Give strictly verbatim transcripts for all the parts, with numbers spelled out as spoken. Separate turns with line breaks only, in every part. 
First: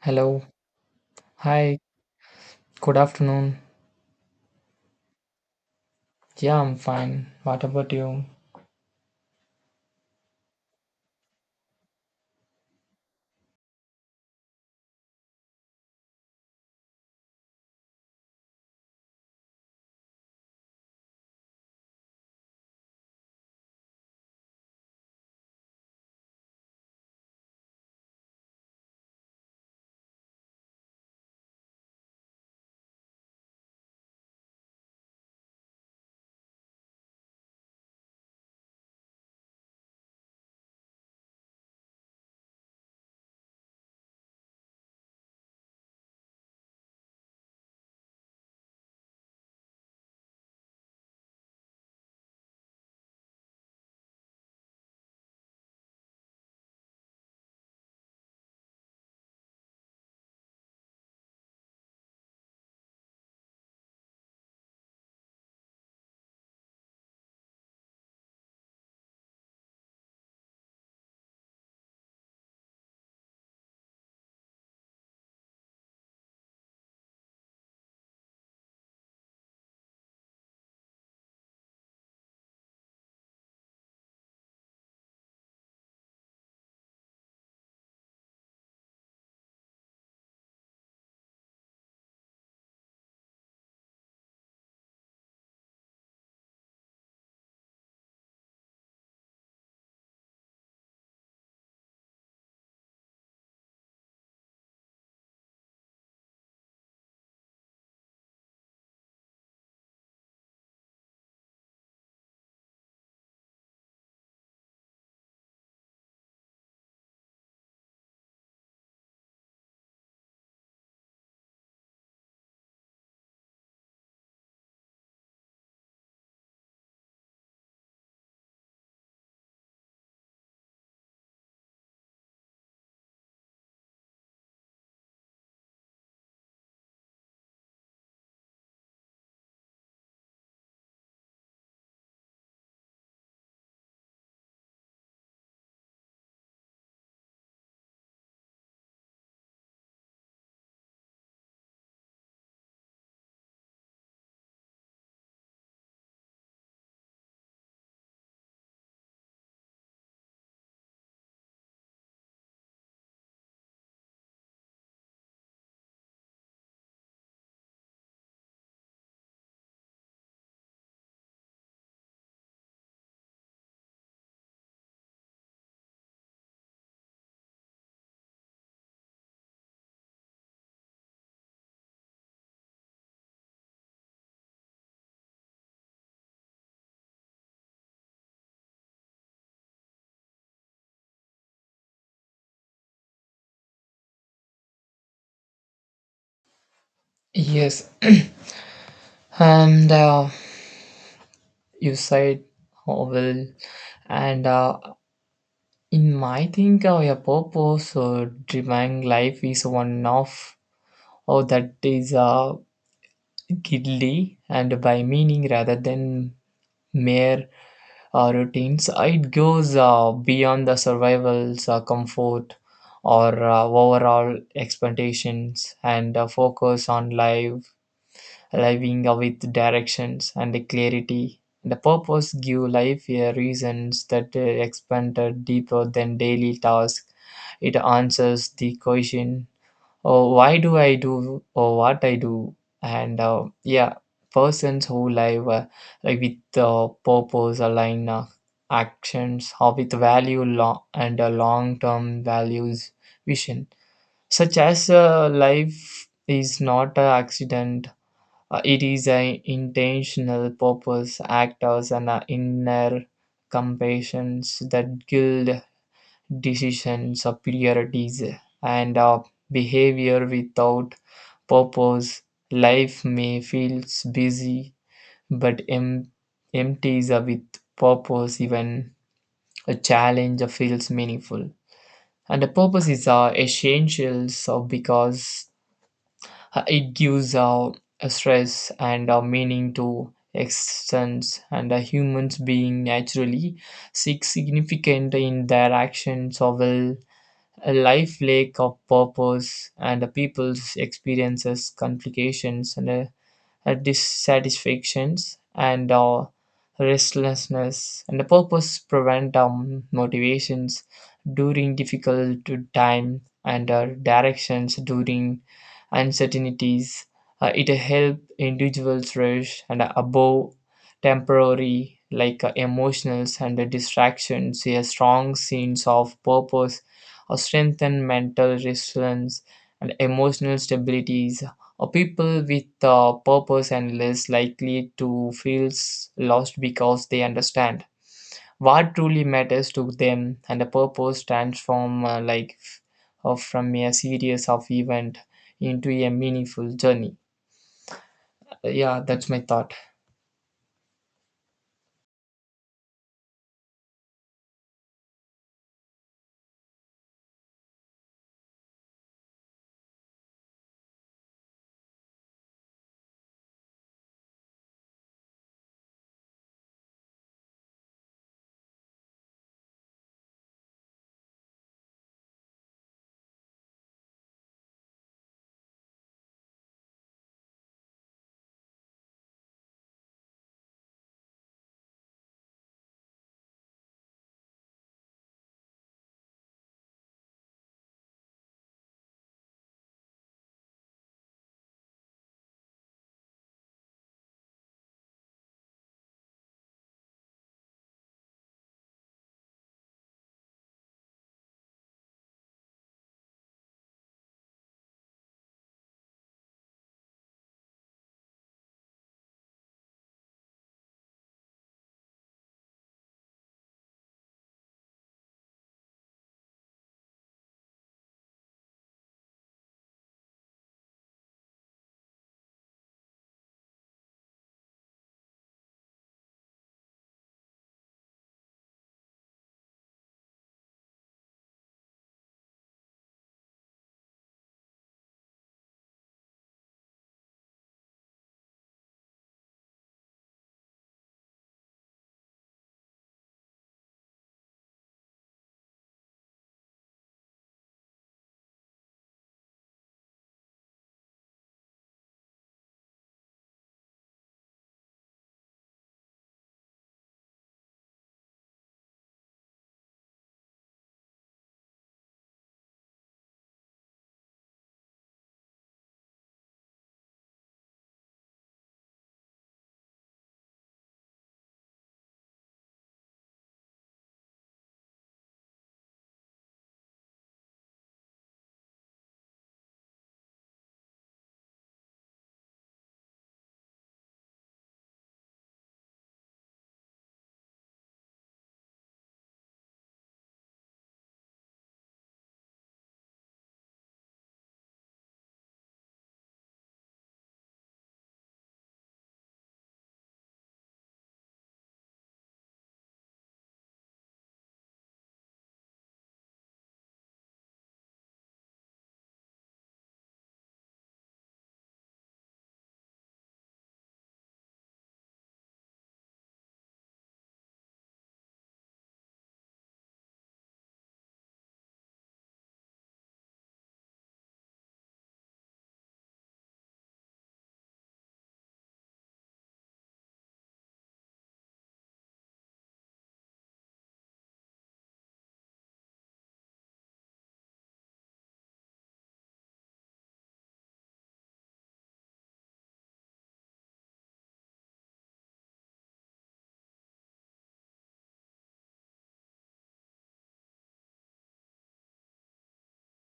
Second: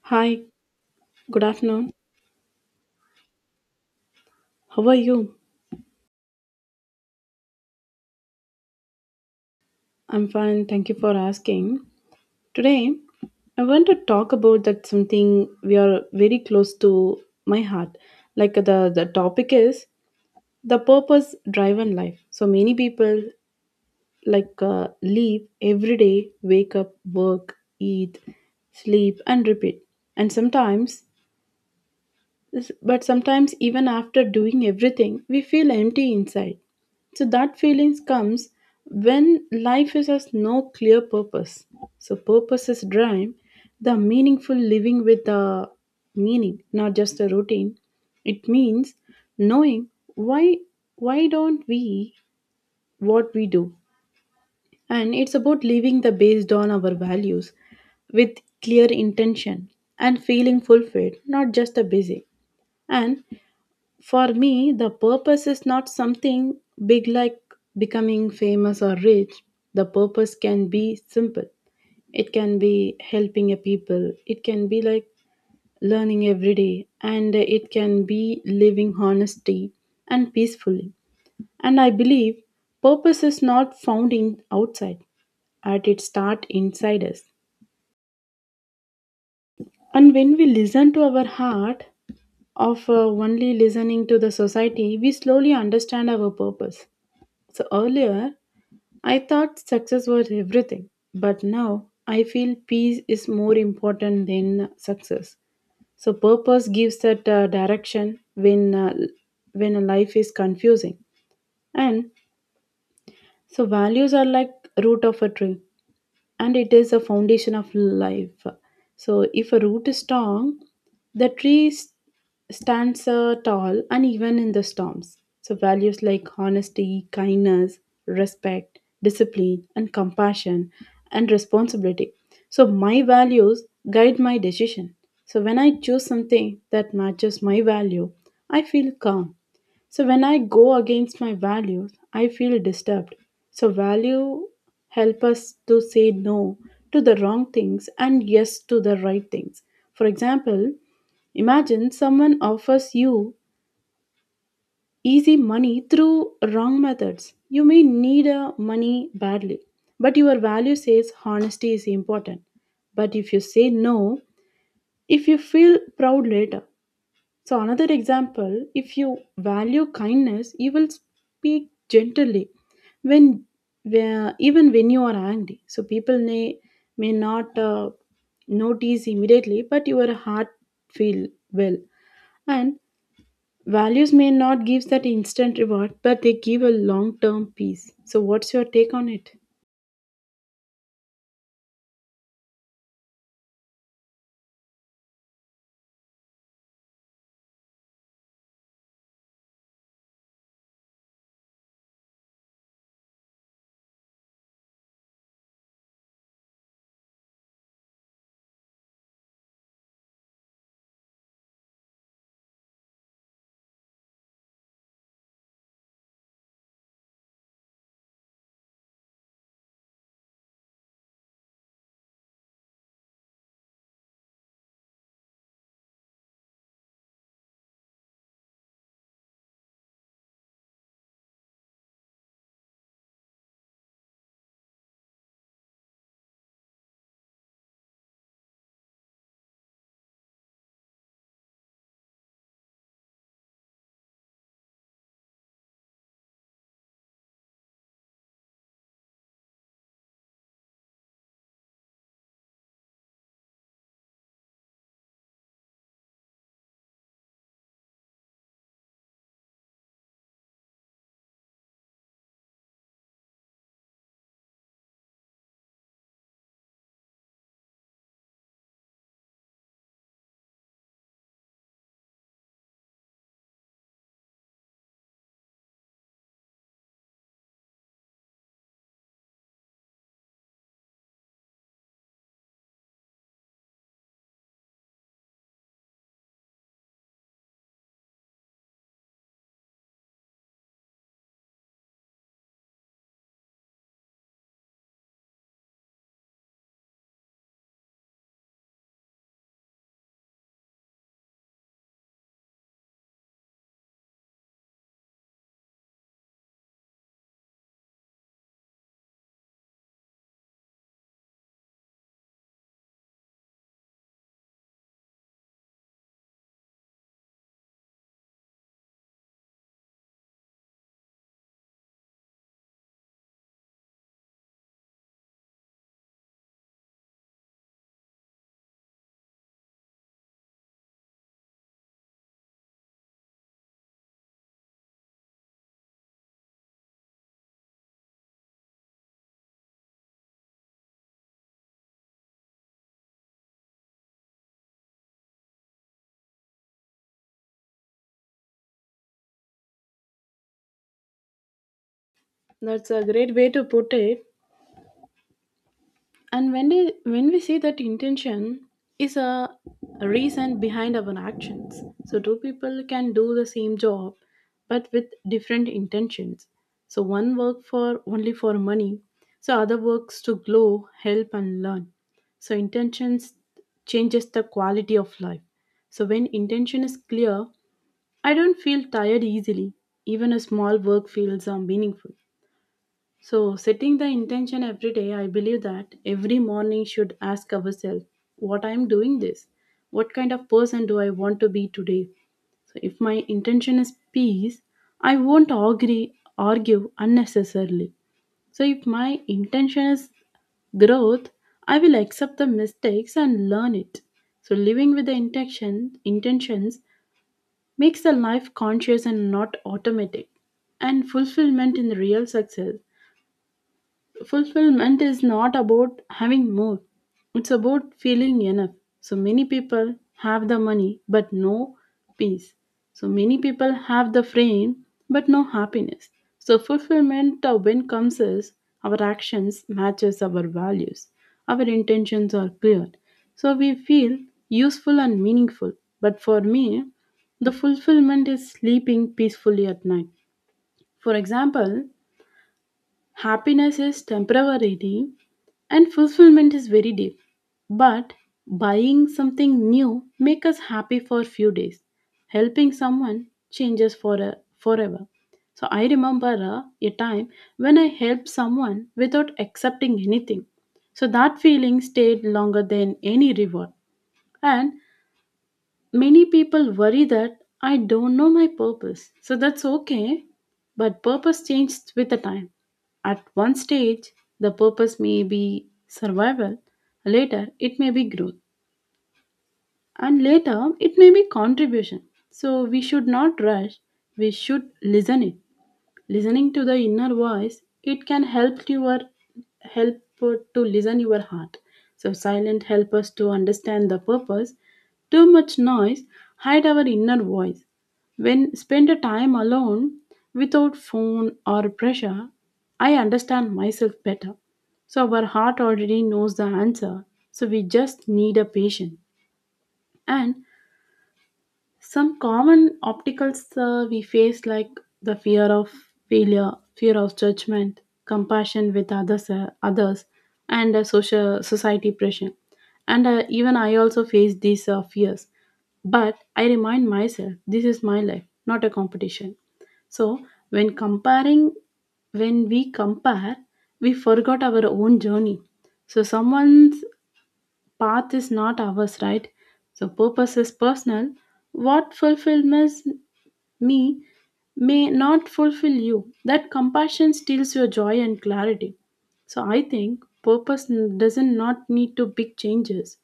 Hello.
Hi, good
Hi.
afternoon.
Good afternoon.
How are you?
Yeah, I'm fine. What about you?
I'm fine. Thank you for asking. Today, I want to talk about that something we are very close to my heart. Like the the topic is the purpose driven life. So many people like uh, live every day, wake up, work, eat, sleep, and repeat. And sometimes S- But sometimes, even after doing everything, we feel empty inside. So, that feelings comes when life is has no clear purpose. So, purpose is drive the meaningful living with the meaning, not just a routine. It means knowing why why don't we what we do, and it's about living the based on our values with clear intention and feeling fulfilled, not just a busy. And for me, the purpose is not something big like becoming famous or rich. The purpose can be simple. It can be helping a people. It can be like learning every day, and it can be living honestly and peacefully. And I believe purpose is not found in outside. At its start inside us. And when we listen to our heart, of uh, only listening to the society, we slowly understand our purpose. So earlier, I thought success was everything, but now I feel peace is more important than success. So purpose gives that uh, direction when uh, when a life is confusing, and so values are like root of a tree, and it is a foundation of life. So, if a root is strong, the tree s- stands uh, tall and even in the storms. So, values like honesty, kindness, respect, discipline, and compassion and responsibility. So, my values guide my decision. So, when I choose something that matches my value, I feel calm. So when I go against my values, I feel disturbed. So value help us to say no to the wrong things and yes to the right things. For example, imagine someone offers you easy money through wrong methods. You may need a money badly, but your value says honesty is important. But if you say no, if you feel proud later, so, another example, if you value kindness, you will speak gently when, where, even when you are angry. So, people may, may not uh, notice immediately, but your heart feel well. And values may not give that instant reward, but they give a long term peace. So, what's your take on it?
Yes. And uh, you said oh, well, and uh, in my think, uh, your purpose or driving life is one of oh, that is uh, gidly and by meaning rather than mere uh, routines. It goes uh, beyond the survival's uh, comfort or uh, overall expectations and uh, focus on life, living uh, with directions and the clarity. The purpose give life uh, reasons that uh, expand uh, deeper than daily tasks. It answers the question uh, why do I do or what I do, and uh, yeah, persons who live uh, like with uh, purpose align uh, actions or with value long and uh, long term values vision, such as uh, life is not an accident. Uh, it is an intentional purpose, actors, and uh, inner compassions that guild decisions, uh, priorities, and uh, behavior without purpose. Life may feel busy but em- empties are with purpose, even a challenge feels meaningful. And the purpose is uh, essential so because uh, it gives uh, a stress and a meaning to existence, and a human's being naturally seek significant in their actions or will a life lack of purpose, and the people's experiences complications and uh, uh, dissatisfactions and uh, restlessness, and the purpose prevent um, motivations during difficult time and uh, directions during uncertainties. Uh, it help individuals rush and above temporary like uh, emotions and the distractions, a strong sense of purpose or strengthen mental resilience and emotional stability. Uh, people with uh, purpose and less likely to feel s- lost because they understand what truly matters to them, and the purpose transform uh, life uh, from a series of event into a meaningful journey. Yeah, that's my thought.
That's a great way to put it. And when they, when we see that intention is a reason behind our actions, so two people can do the same job but with different intentions. So one work for only for money, so other works to glow, help and learn. So intentions changes the quality of life. So when intention is clear, I don't feel tired easily. Even a small work feels uh, meaningful. So, setting the intention every day, I believe that every morning should ask ourselves what I am doing this. What kind of person do I want to be today? So, if my intention is peace, I won't agree, argue unnecessarily. So, if my intention is growth, I will accept the mistakes and learn it. So, living with the intention, intentions makes the life conscious and not automatic. And fulfillment in real success, fulfillment is not about having more, it's about feeling enough. So many people have the money but no peace. So many people have the fame but no happiness. So fulfillment uh, when comes is our actions matches our values, our intentions are clear. So we feel useful and meaningful. But for me, the fulfillment is sleeping peacefully at night. For example, happiness is temporary and fulfillment is very deep. But buying something new makes us happy for a few days. Helping someone changes for a, forever. So I remember uh, a time when I helped someone without accepting anything. So that feeling stayed longer than any reward. And many people worry that I don't know my purpose. So that's okay. But purpose changes with the time. At one stage, the purpose may be survival. Later, it may be growth. And later, it may be contribution. So we should not rush. We should listen it, listening to the inner voice. It can help your help to listen your heart. So silent help us to understand the purpose. Too much noise hide our inner voice. When spend a time alone without phone or pressure, I understand myself better. So our heart already knows the answer. So we just need a patient. And some common obstacles uh, we face, like the fear of failure, fear of judgment, compassion with others, uh, others, and uh, social society pressure. And uh, even I also face these uh, fears. But I remind myself, this is my life, not a competition. So when comparing, when we compare, we forgot our own journey. So someone's path is not ours, right? So purpose is personal. What fulfills me may not fulfill you. That compassion steals your joy and clarity. So I think purpose n- doesn't not need to big changes.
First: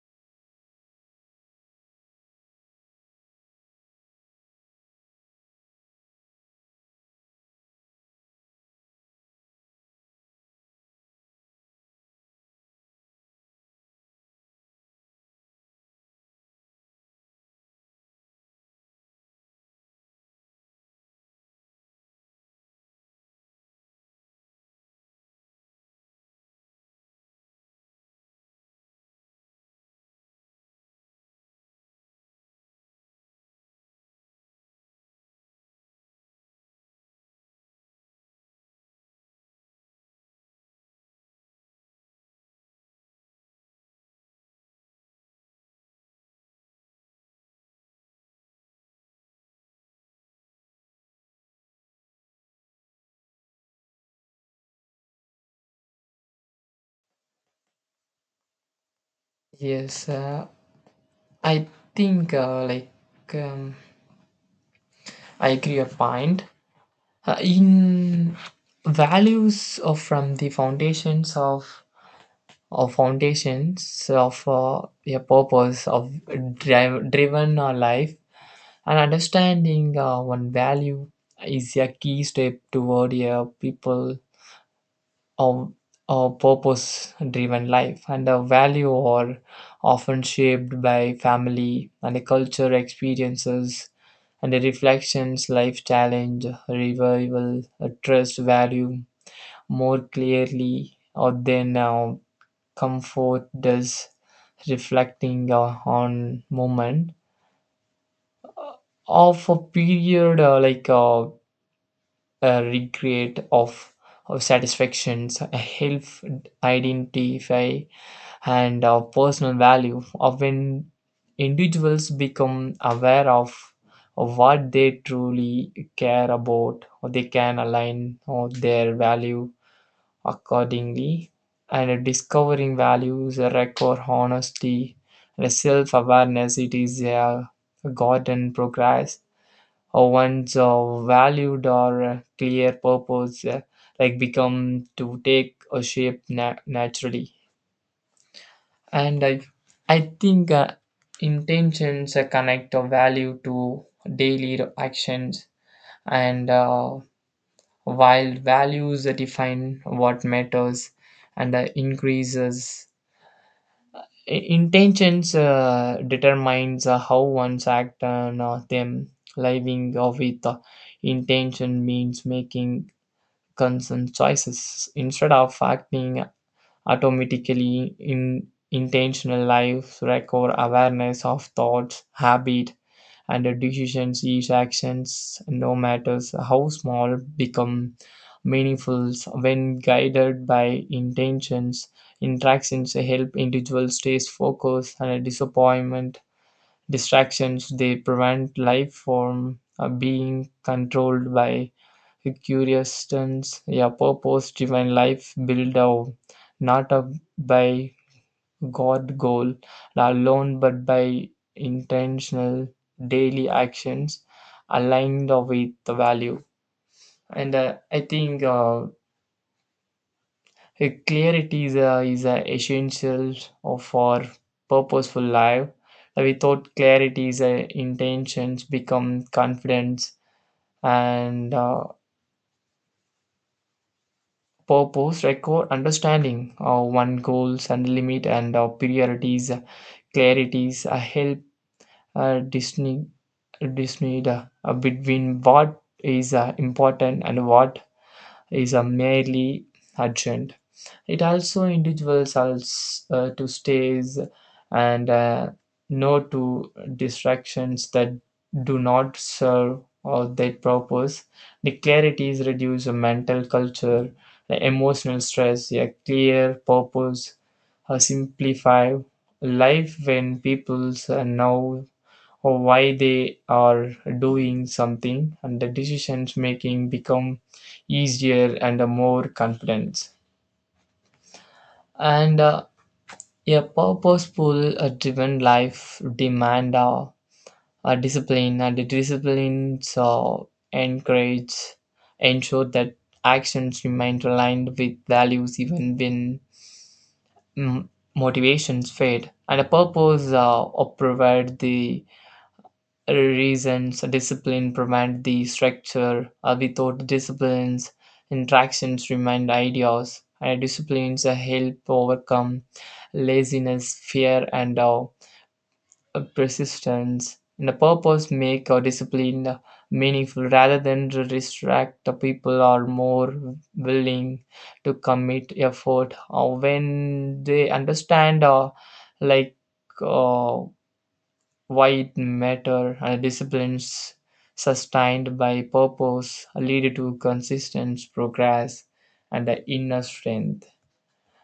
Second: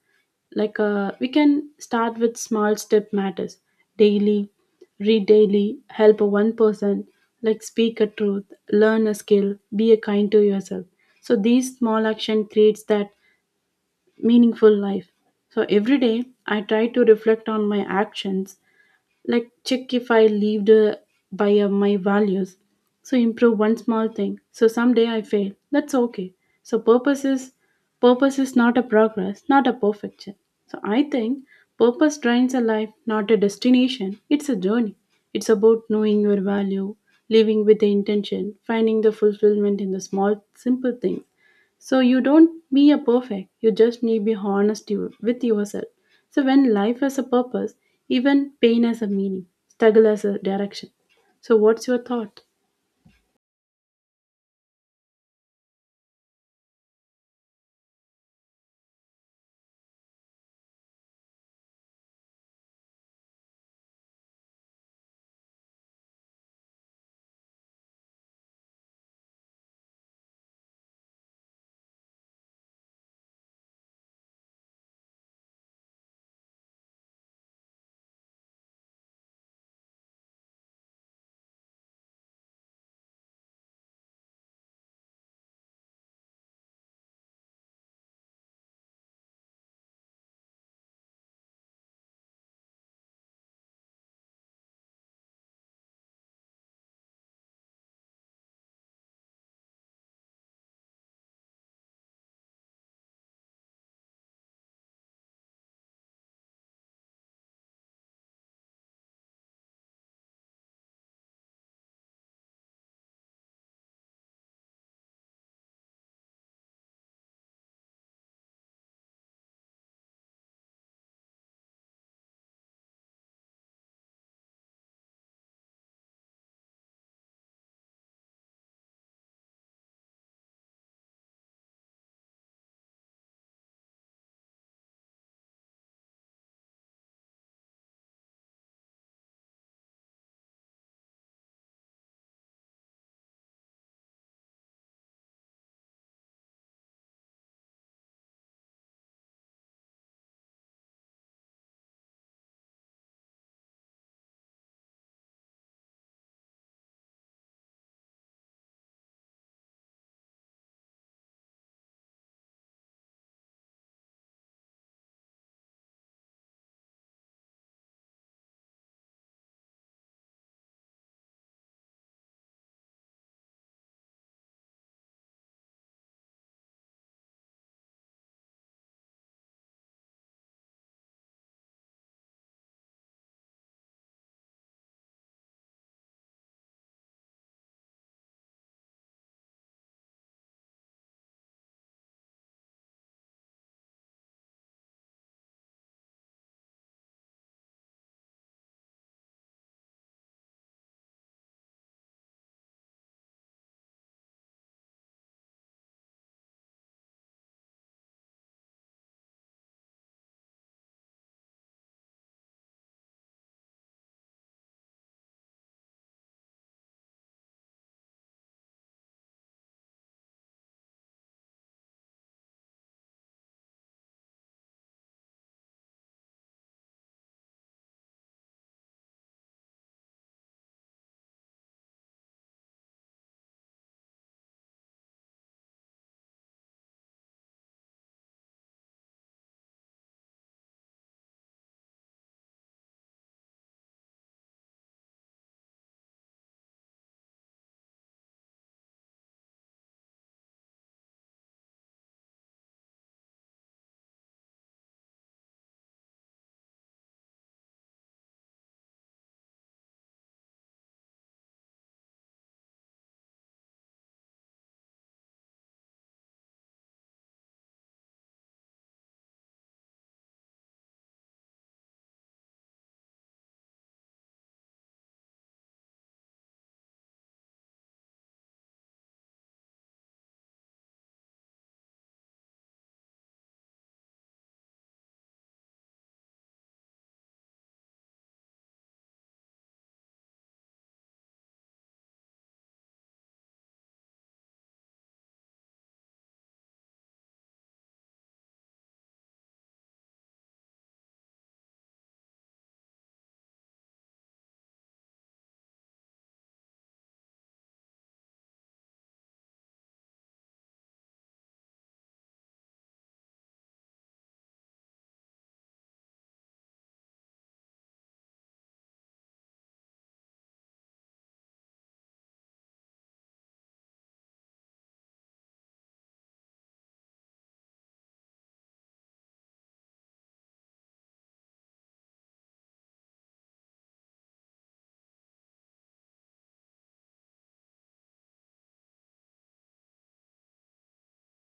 Like uh, we can start with small step matters daily, read daily, help one person, like speak a truth, learn a skill, be a kind to yourself. So these small action creates that meaningful life. So every day I try to reflect on my actions, like check if I lived uh, by uh, my values. So improve one small thing. So someday I fail. That's okay. So purpose is purpose is not a progress, not a perfection. So I think purpose drives a life, not a destination. It's a journey. It's about knowing your value, living with the intention, finding the fulfillment in the small, simple things. So you don't be a perfect. You just need be honest you- with yourself. So, when life has a purpose, even pain has a meaning, struggle has a direction. So, what's your thought?
yes uh, I think uh, like um, I agree a point uh, in values of from the foundations of or foundations of uh, a purpose of drive, driven uh, life, and understanding uh, one value is a key step toward a people of a purpose driven life, and the value are often shaped by family and the culture experiences and the reflections life challenge revival uh, trust value more clearly or than uh, comfort does. Reflecting uh, on moment of a period uh, like uh, a recreate of, of satisfactions a help identify and uh, personal value of when individuals become aware of, of what they truly care about, or they can align or their value accordingly, and discovering values require honesty and self-awareness. It is a garden progress. Or one's uh, valued or uh, clear purpose, uh, like become to take a shape na- naturally. And I, I think uh, intentions uh, connect a value to daily actions and. Uh, while values define what matters and the increases, I- intentions uh, determines uh, how one's act on uh, them. Living uh, with uh, intention means making conscious choices instead of acting automatically. In intentional life require awareness of thoughts habit and the decisions, each actions no matters how small become meaningful when guided by intentions. Interactions help individuals stay focused and disappointment distractions, they prevent life from uh, being controlled by curious turns. Yeah, purpose driven life build up, not up, by God goal alone but by intentional daily actions aligned with the value. And uh, I think uh, a clarity is, a, is a essential of for purposeful life. Uh, Without clarity, is a intentions become confidence and uh, purpose record understanding of one goals and limit and uh, priorities. Uh, clarities uh, help uh, Disney, dismayed uh, between what is uh, important and what is uh, merely urgent. It also individuals als- uh, to stays and uh, no to distractions that do not serve or their purpose. The clarity is reduce mental culture, the emotional stress, a clear purpose, uh, simplify life. When people uh, know or why they are doing something, and the decisions making become easier and uh, more confident. And uh, a purposeful uh, driven life demand uh, a discipline, and the disciplines uh, encourage ensure that actions remain aligned with values even when mm, motivations fade, and a purpose uh, provide the reasons. Discipline prevent the structure uh, without disciplines interactions remind ideas, and disciplines uh, help overcome laziness fear and uh, persistence, and the purpose make our discipline uh, meaningful rather than to distract. The people are more willing to commit effort uh, when they understand uh, like uh, why it matter, and disciplines sustained by purpose lead to consistent progress and the inner strength.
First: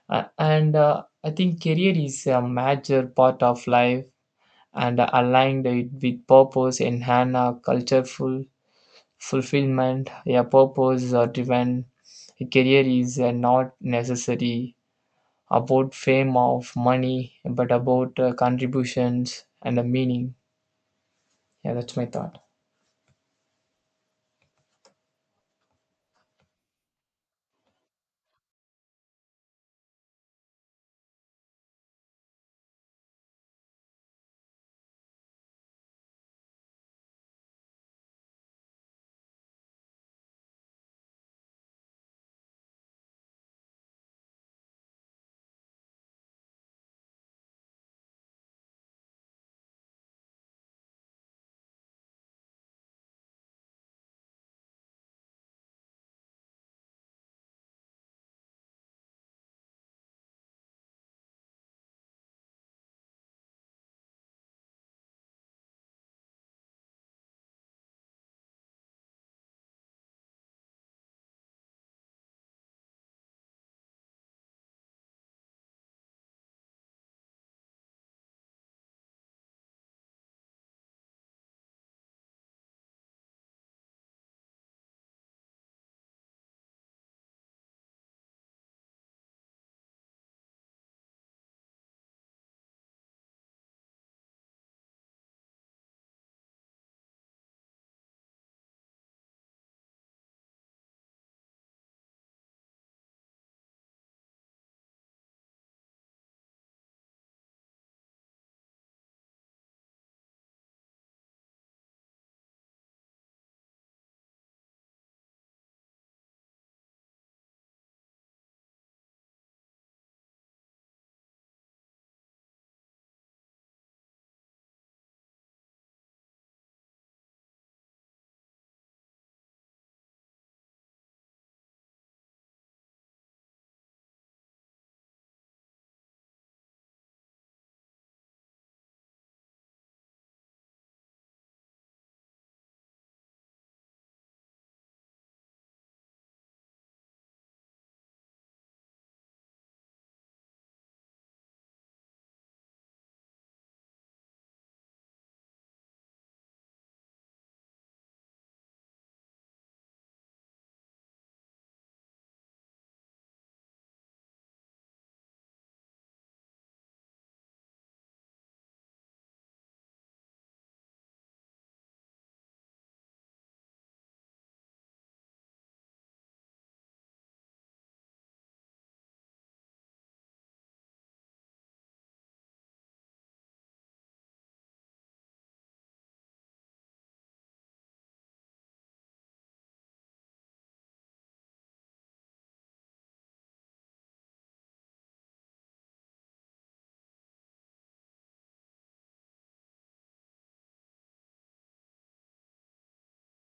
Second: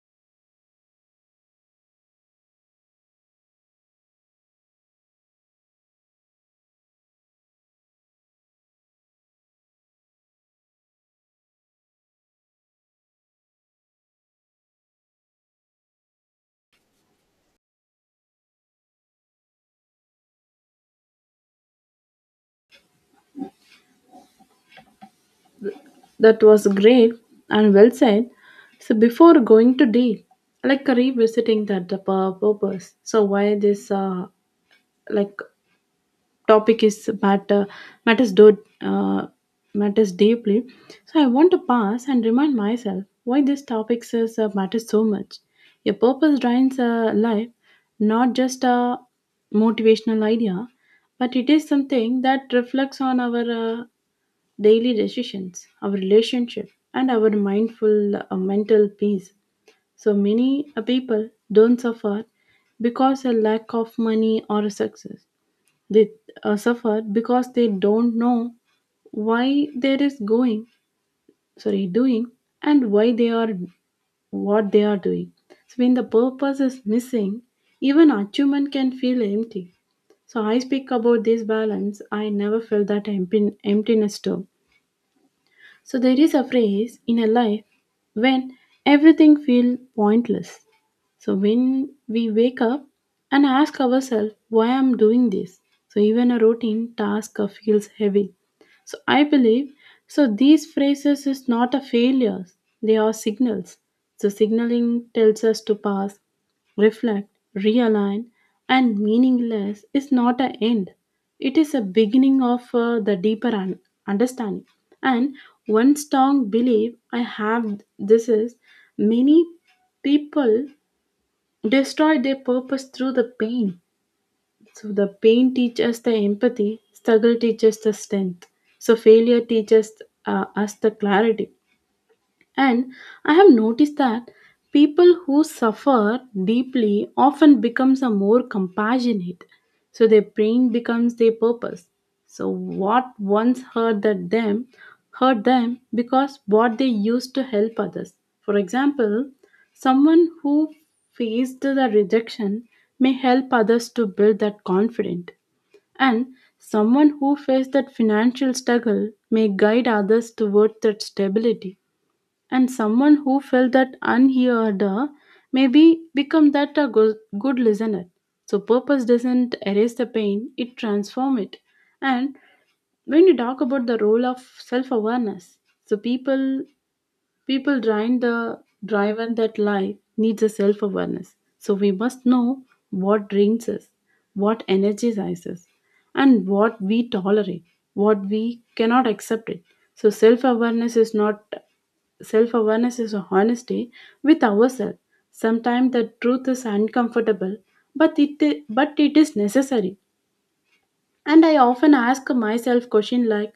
A- and uh, I think career is a major part of life, and uh, aligned it with purpose enhance a cultureful fulfillment. A purpose or driven career is uh, not necessary about fame of money but about uh, contributions and the meaning. Yeah, that's my thought.
That was great and well said. So, before going to deal, like revisiting that the pur- purpose. So, why this uh, like topic is matter matters do uh, matters deeply. So I want to pause and remind myself why this topic is, uh, matters so much. Your purpose drives uh, life, not just a motivational idea, but it is something that reflects on our uh, daily decisions, our relationship, and our mindful uh, mental peace. So many uh, people don't suffer because a lack of money or success. They uh, suffer because they don't know why there is going sorry doing and why they are what they are doing. So when the purpose is missing, even achievement can feel empty. So I speak about this balance, I never felt that empty, emptiness too. So there is a phrase in a life when everything feels pointless. So when we wake up and ask ourselves why I'm doing this. So even a routine task uh, feels heavy. So I believe so these phrases is not a failures. They are signals. So signaling tells us to pass, reflect, realign, and meaningless is not an end. It is a beginning of uh, the deeper un- understanding. And one strong belief I have this is many people destroy their purpose through the pain. So the pain teaches the empathy, struggle teaches the strength. So failure teaches uh, us the clarity. And I have noticed that people who suffer deeply often becomes a more compassionate. So their pain becomes their purpose. So what once hurt that them hurt them because what they used to help others. For example, someone who faced the rejection may help others to build that confidence. And someone who faced that financial struggle may guide others towards that stability. And someone who felt that unheard uh, maybe become that a good, good listener. So purpose doesn't erase the pain, it transform it. And when you talk about the role of self awareness, so people People drive the driven that life needs a self awareness. So we must know what drains us, what energizes us, and what we tolerate, what we cannot accept it. So self awareness is not self awareness is a honesty with ourselves. Sometimes the truth is uncomfortable, but it but it is necessary. And I often ask myself question like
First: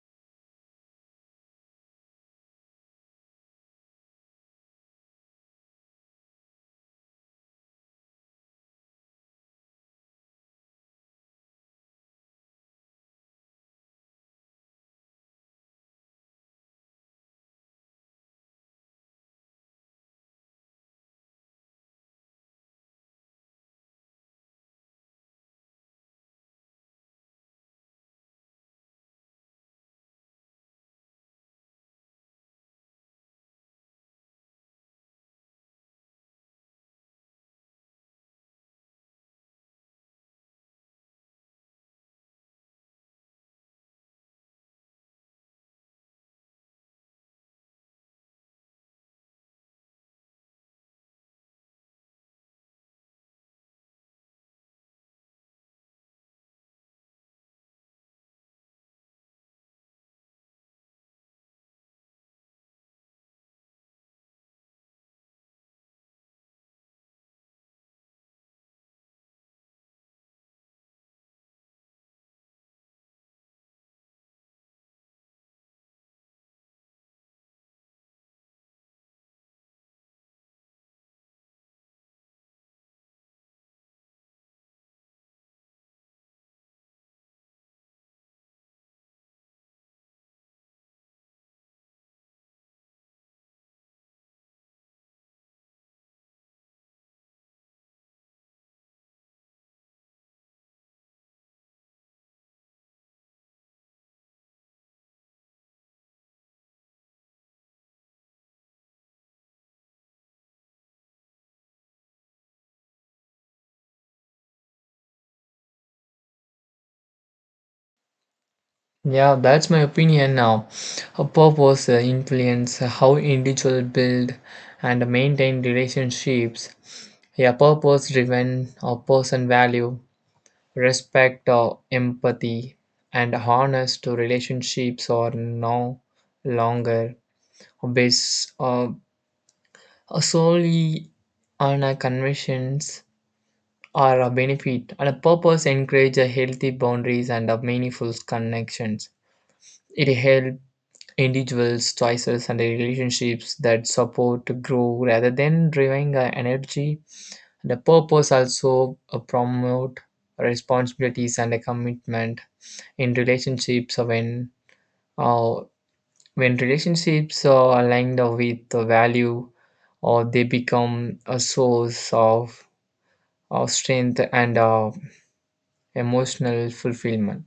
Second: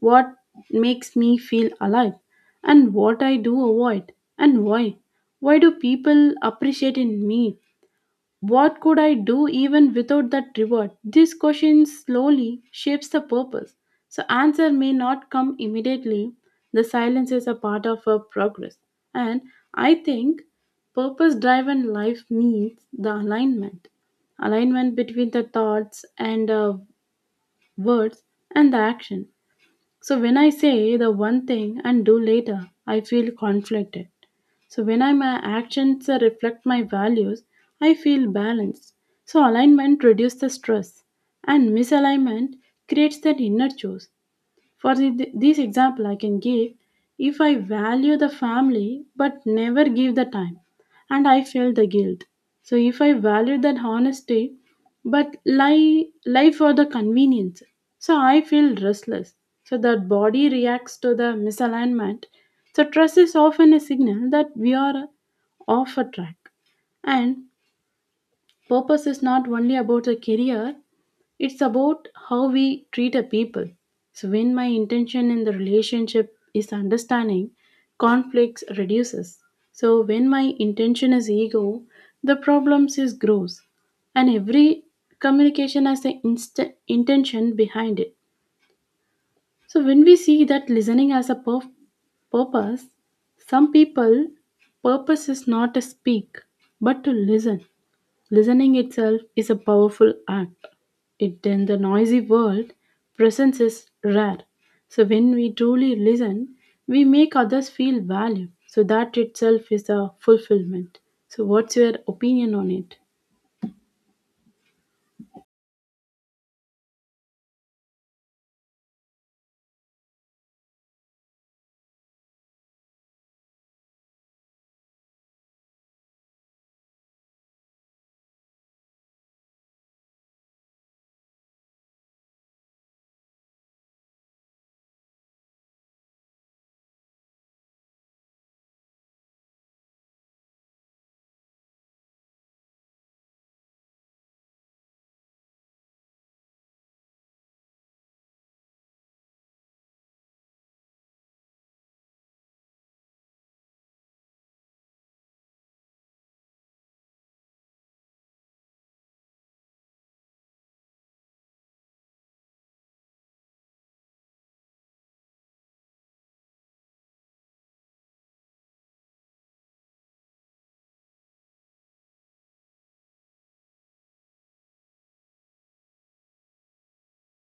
what makes me feel alive, and what I do avoid and why. Why do people appreciate in me? What could I do even without that reward? This question slowly shapes the purpose. So answer may not come immediately. The silence is a part of our progress. And I think purpose driven life means the alignment alignment between the thoughts and uh, words and the action. So when I say the one thing and do later, I feel conflicted. So when I, my actions uh, reflect my values, I feel balanced. So alignment reduces the stress, and misalignment creates that inner choice. For the, this example, I can give if I value the family but never give the time, and I feel the guilt. So if I value that honesty but lie lie for the convenience, so I feel restless. So that body reacts to the misalignment. So trust is often a signal that we are off a track. And purpose is not only about a career, it's about how we treat a people. So when my intention in the relationship is understanding, conflicts reduces. So when my intention is ego, the problems is grows. And every communication has an inst- intention behind it. So when we see that listening as a purf- purpose, some people purpose is not to speak, but to listen. Listening itself is a powerful act. It in the noisy world, presence is rare. So when we truly listen, we make others feel valued. So that itself is a fulfillment. So what's your opinion on it?
Yeah, that's my opinion now. A purpose uh, influence how individuals build and maintain relationships. Yeah, purpose-driven a person value respect or empathy and honest to relationships are no longer based uh, solely on a convictions or a benefit. And a purpose encourage a healthy boundaries and a meaningful connections. It helps individuals, choices, and the relationships that support grow rather than driving uh, energy. The purpose also uh, promote responsibilities and a commitment in relationships when uh, when relationships are aligned with the value, or they become a source of, of strength and uh, emotional fulfillment.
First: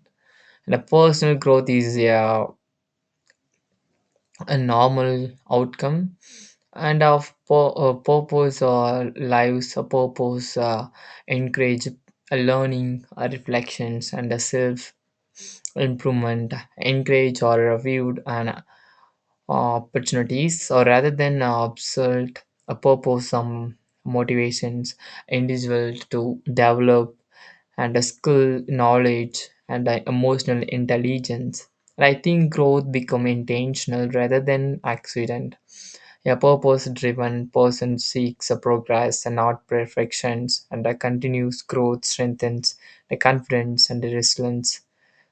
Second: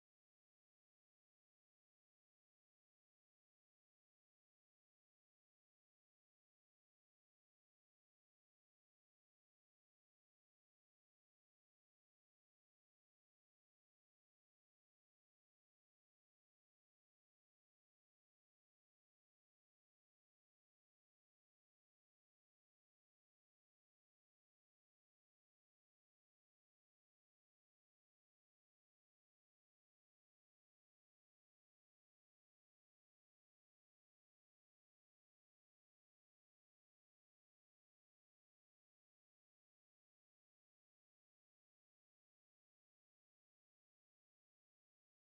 And a personal growth is uh, a normal outcome and of pur- uh, purpose or lives. A purpose uh, encourage a learning, a reflections and a self improvement, encourage or viewed and uh, opportunities or rather than uh, obsolete. A purpose some motivations individual to develop and a skill knowledge and uh, emotional intelligence, and I think growth become intentional rather than accident. A purpose driven person seeks a progress and not perfections, and a continuous growth strengthens the confidence and the resilience.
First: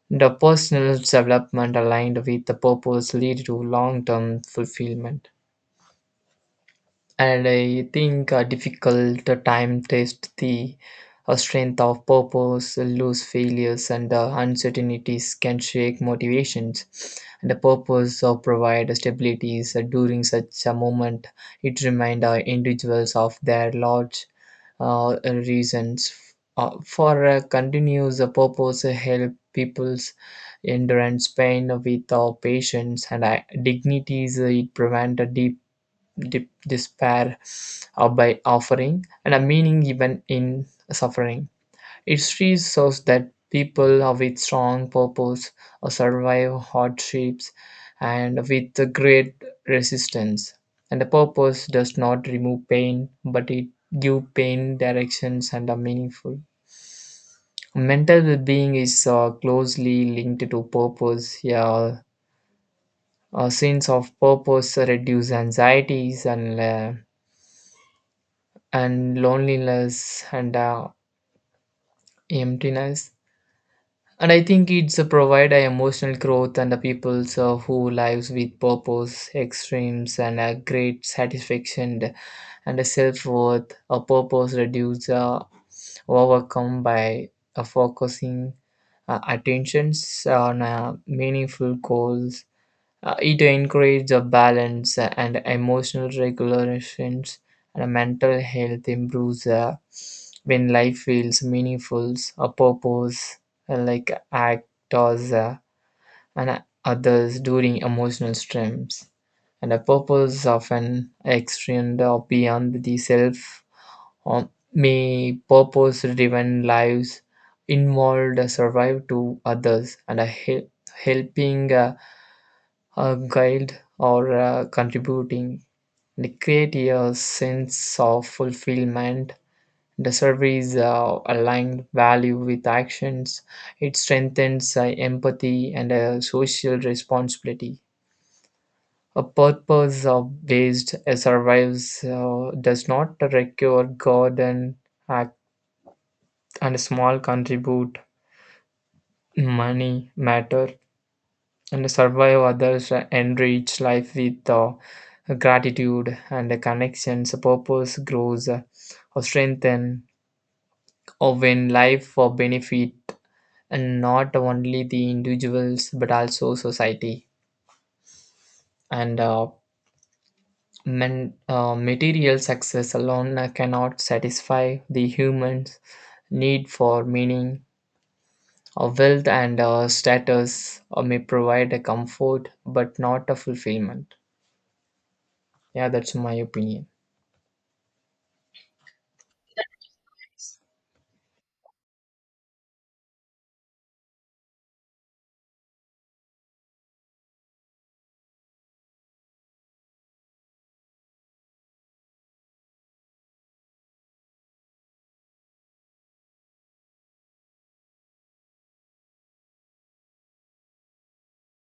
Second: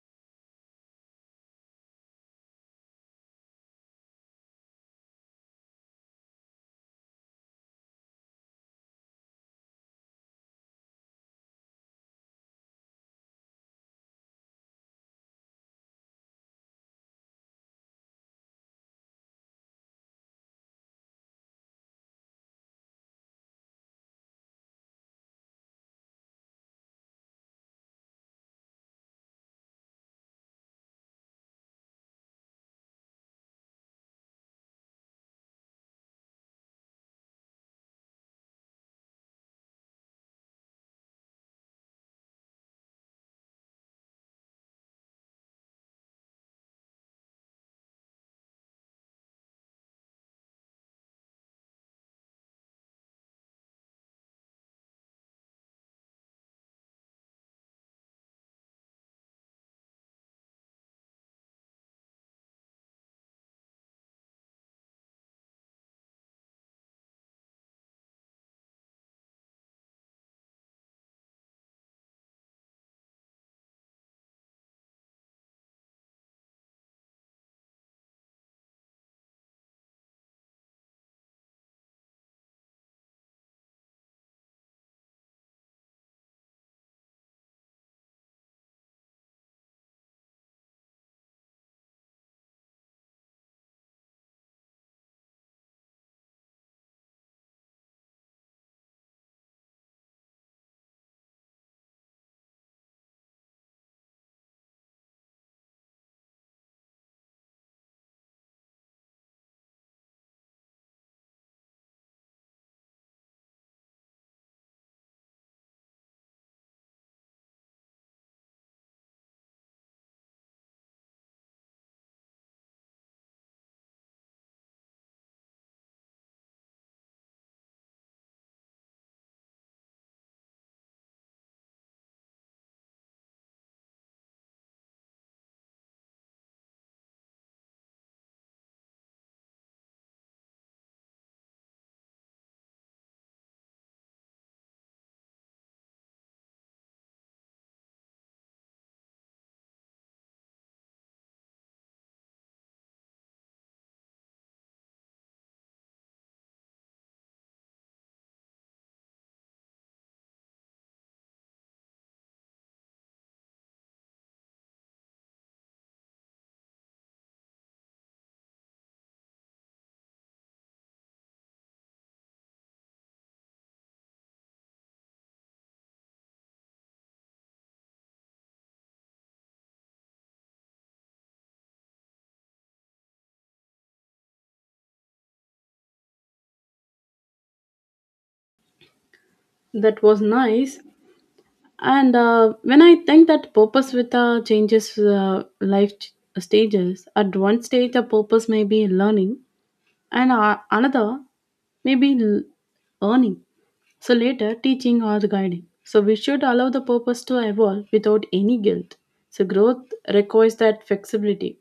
The personal development aligned with the purpose lead to long term fulfillment. And I think a difficult time test the uh, strength of purpose, loose failures, and uh, uncertainties can shake motivations. And the purpose of provide stabilities uh, during such a moment. It remind uh, individuals of their large uh, reasons uh, for uh, continuous uh, purpose uh, help people's endurance pain with uh, patience and uh, dignities. Uh, it prevent a deep dip, despair uh, by offering and a meaning even in suffering. History shows that people are with strong purpose uh, survive hardships and with a great resistance. And the purpose does not remove pain, but it gives pain directions and are meaningful. Mental well-being is uh, closely linked to purpose. Yeah, a sense of purpose reduce anxieties and uh, and loneliness and uh, emptiness, and I think it's a provide a emotional growth and the people so who lives with purpose extremes and a great satisfaction and a self-worth. A purpose reduce uh, overcome by uh, focusing uh, attentions on uh, meaningful goals. Uh, it encourages a balance and emotional regulations, and mental health improves uh, when life feels meaningful. A purpose uh, like actors uh, and others during emotional strains. And a purpose often extend or beyond the self, or may purpose driven lives involved survive to others, and a hel- helping uh, a guide or uh, contributing, they create a sense of fulfillment. The service uh, aligned value with actions, it strengthens uh, empathy and uh, social responsibility. A purpose of based uh, survives uh, does not require god and act, and small contribute money matter, and survive others uh, enrich life with uh, gratitude and connections. Purpose grows uh, or strengthen or when life for benefit, and not only the individuals but also society. and uh, men, uh, Material success alone uh, cannot satisfy the humans need for meaning, or wealth and uh, status uh, may provide a comfort but not a fulfillment. Yeah, that's my opinion.
That was nice. And uh, when I think that purpose with uh, changes uh, life ch- uh, stages, at one stage the purpose may be learning, and uh, another may be l- earning. So later, teaching or guiding. So we should allow the purpose to evolve without any guilt. So growth requires that flexibility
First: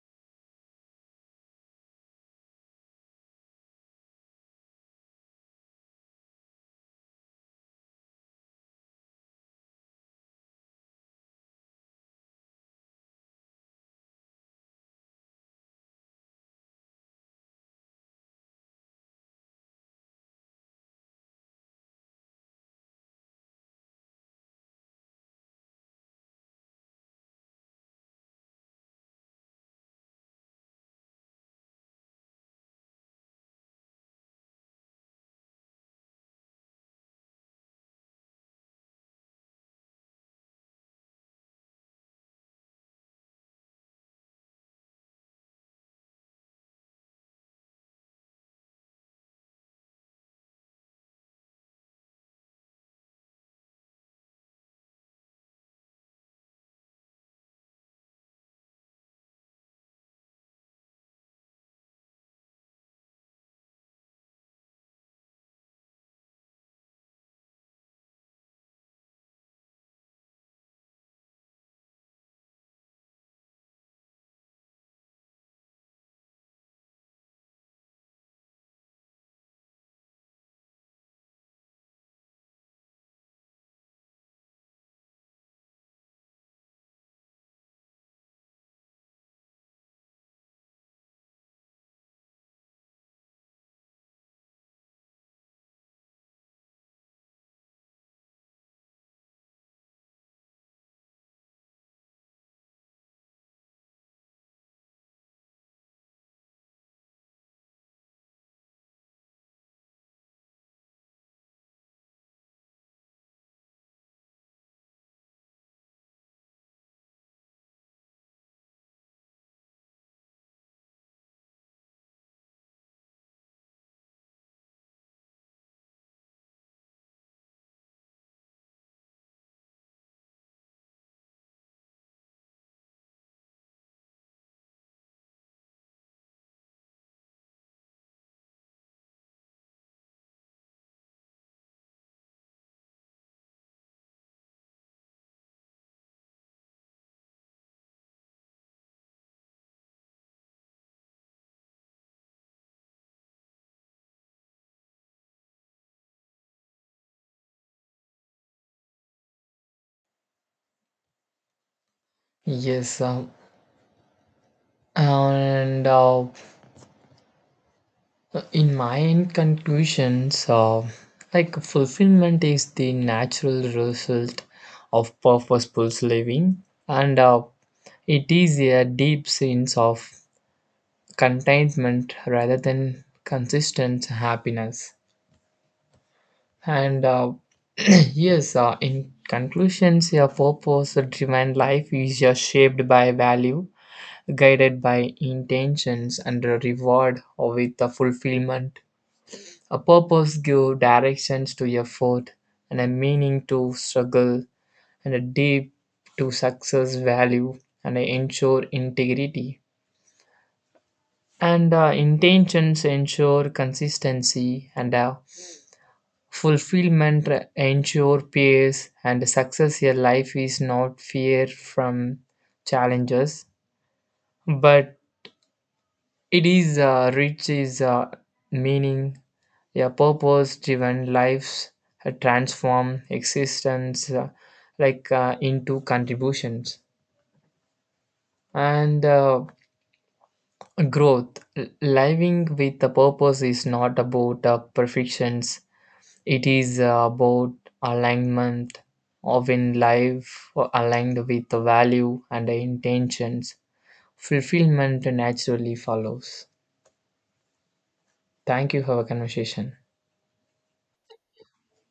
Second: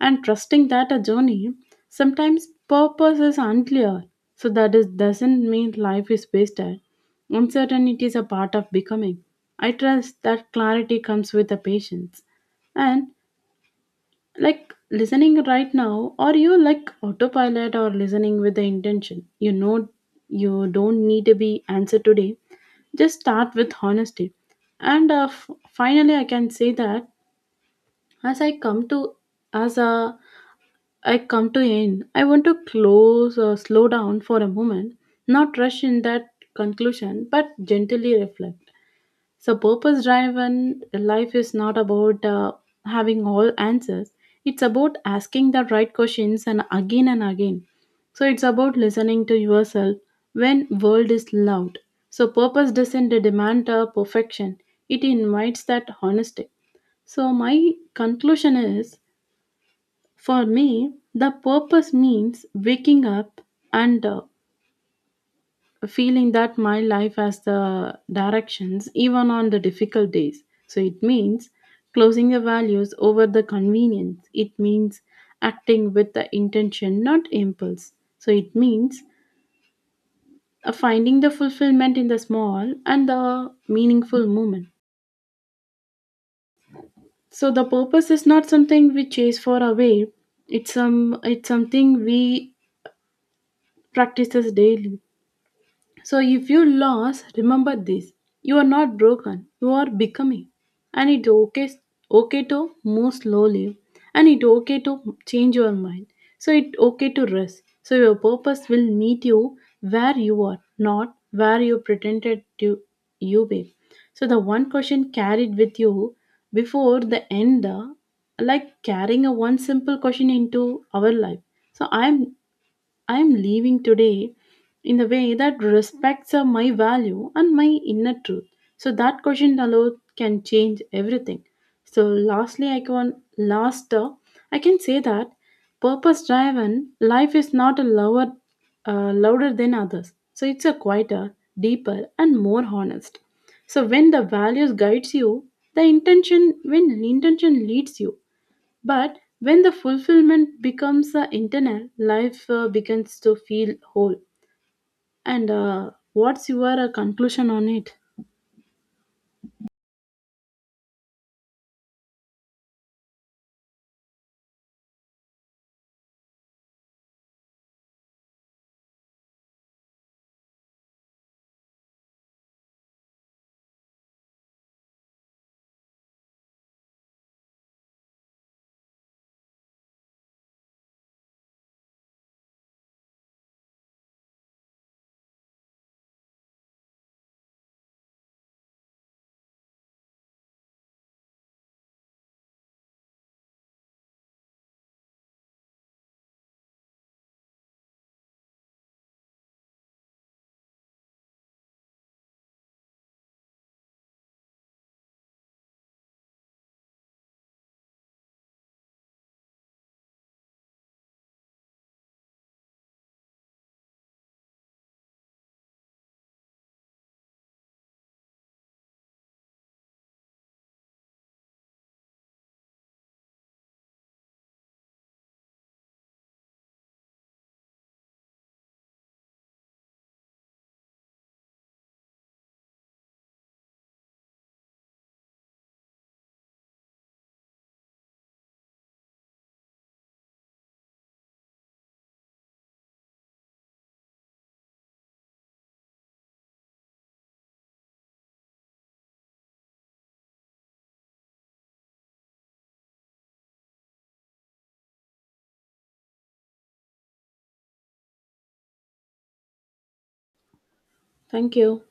and trusting that a journey sometimes purpose is unclear. So that is doesn't mean life is wasted. Uncertainty is a part of becoming. I trust that clarity comes with the patience. And like listening right now or you like autopilot or listening with the intention, you know, you don't need to be answered today, just start with honesty and uh, f- finally I can say that as I come to as uh, I come to end. I want to close or slow down for a moment, not rush in that conclusion but gently reflect. So, purpose driven life is not about uh, having all answers, it's about asking the right questions and again and again. So, it's about listening to yourself when world is loud. So, purpose doesn't demand uh, perfection, it invites that honesty. So, my conclusion is for me, the purpose means waking up and uh, feeling that my life has the directions even on the difficult days. So it means closing the values over the convenience. It means acting with the intention, not impulse. So it means uh, finding the fulfillment in the small and the meaningful moment. So the purpose is not something we chase for away. It's some it's something we practices daily. So if you lost, remember this. You are not broken. You are becoming. And it's okay okay to move slowly. And it's okay to change your mind. So it's okay to rest. So your purpose will meet you where you are, not where you pretended to you be. So the one question carried with you before the end, uh, like carrying a one simple question into our life. So I'm I'm leaving today in a way that respects uh, my value and my inner truth. So that question alone can change everything. So lastly, I can last uh, I can say that purpose driven life is not a lower uh, louder than others. So it's a quieter, deeper, and more honest. So when the values guides you, the intention when intention leads you, but when the fulfillment becomes uh, internal, life uh, begins to feel whole. And uh, what's your uh, conclusion on it?
Yes, um, and uh, In my conclusions, uh, like fulfillment is the natural result of purposeful living, and uh, it is a deep sense of contentment rather than consistent happiness. And uh, yes, uh, in conclusions, a purpose-driven life is just shaped by value, guided by intentions and a reward or with the fulfillment. A purpose gives directions to effort and a meaning to struggle and a deep to success value and ensure integrity. And uh, intentions ensure consistency and uh, fulfillment ensure peace and success. Your life is not fear from challenges, but it is uh, rich is uh, meaning. A purpose driven lives uh, transform existence uh, like uh, into contributions and uh, growth. L- living with a purpose is not about uh, perfections, it is uh, about alignment of in life uh, aligned with the value and the intentions, fulfillment naturally follows. Thank you for our conversation.
Thank you.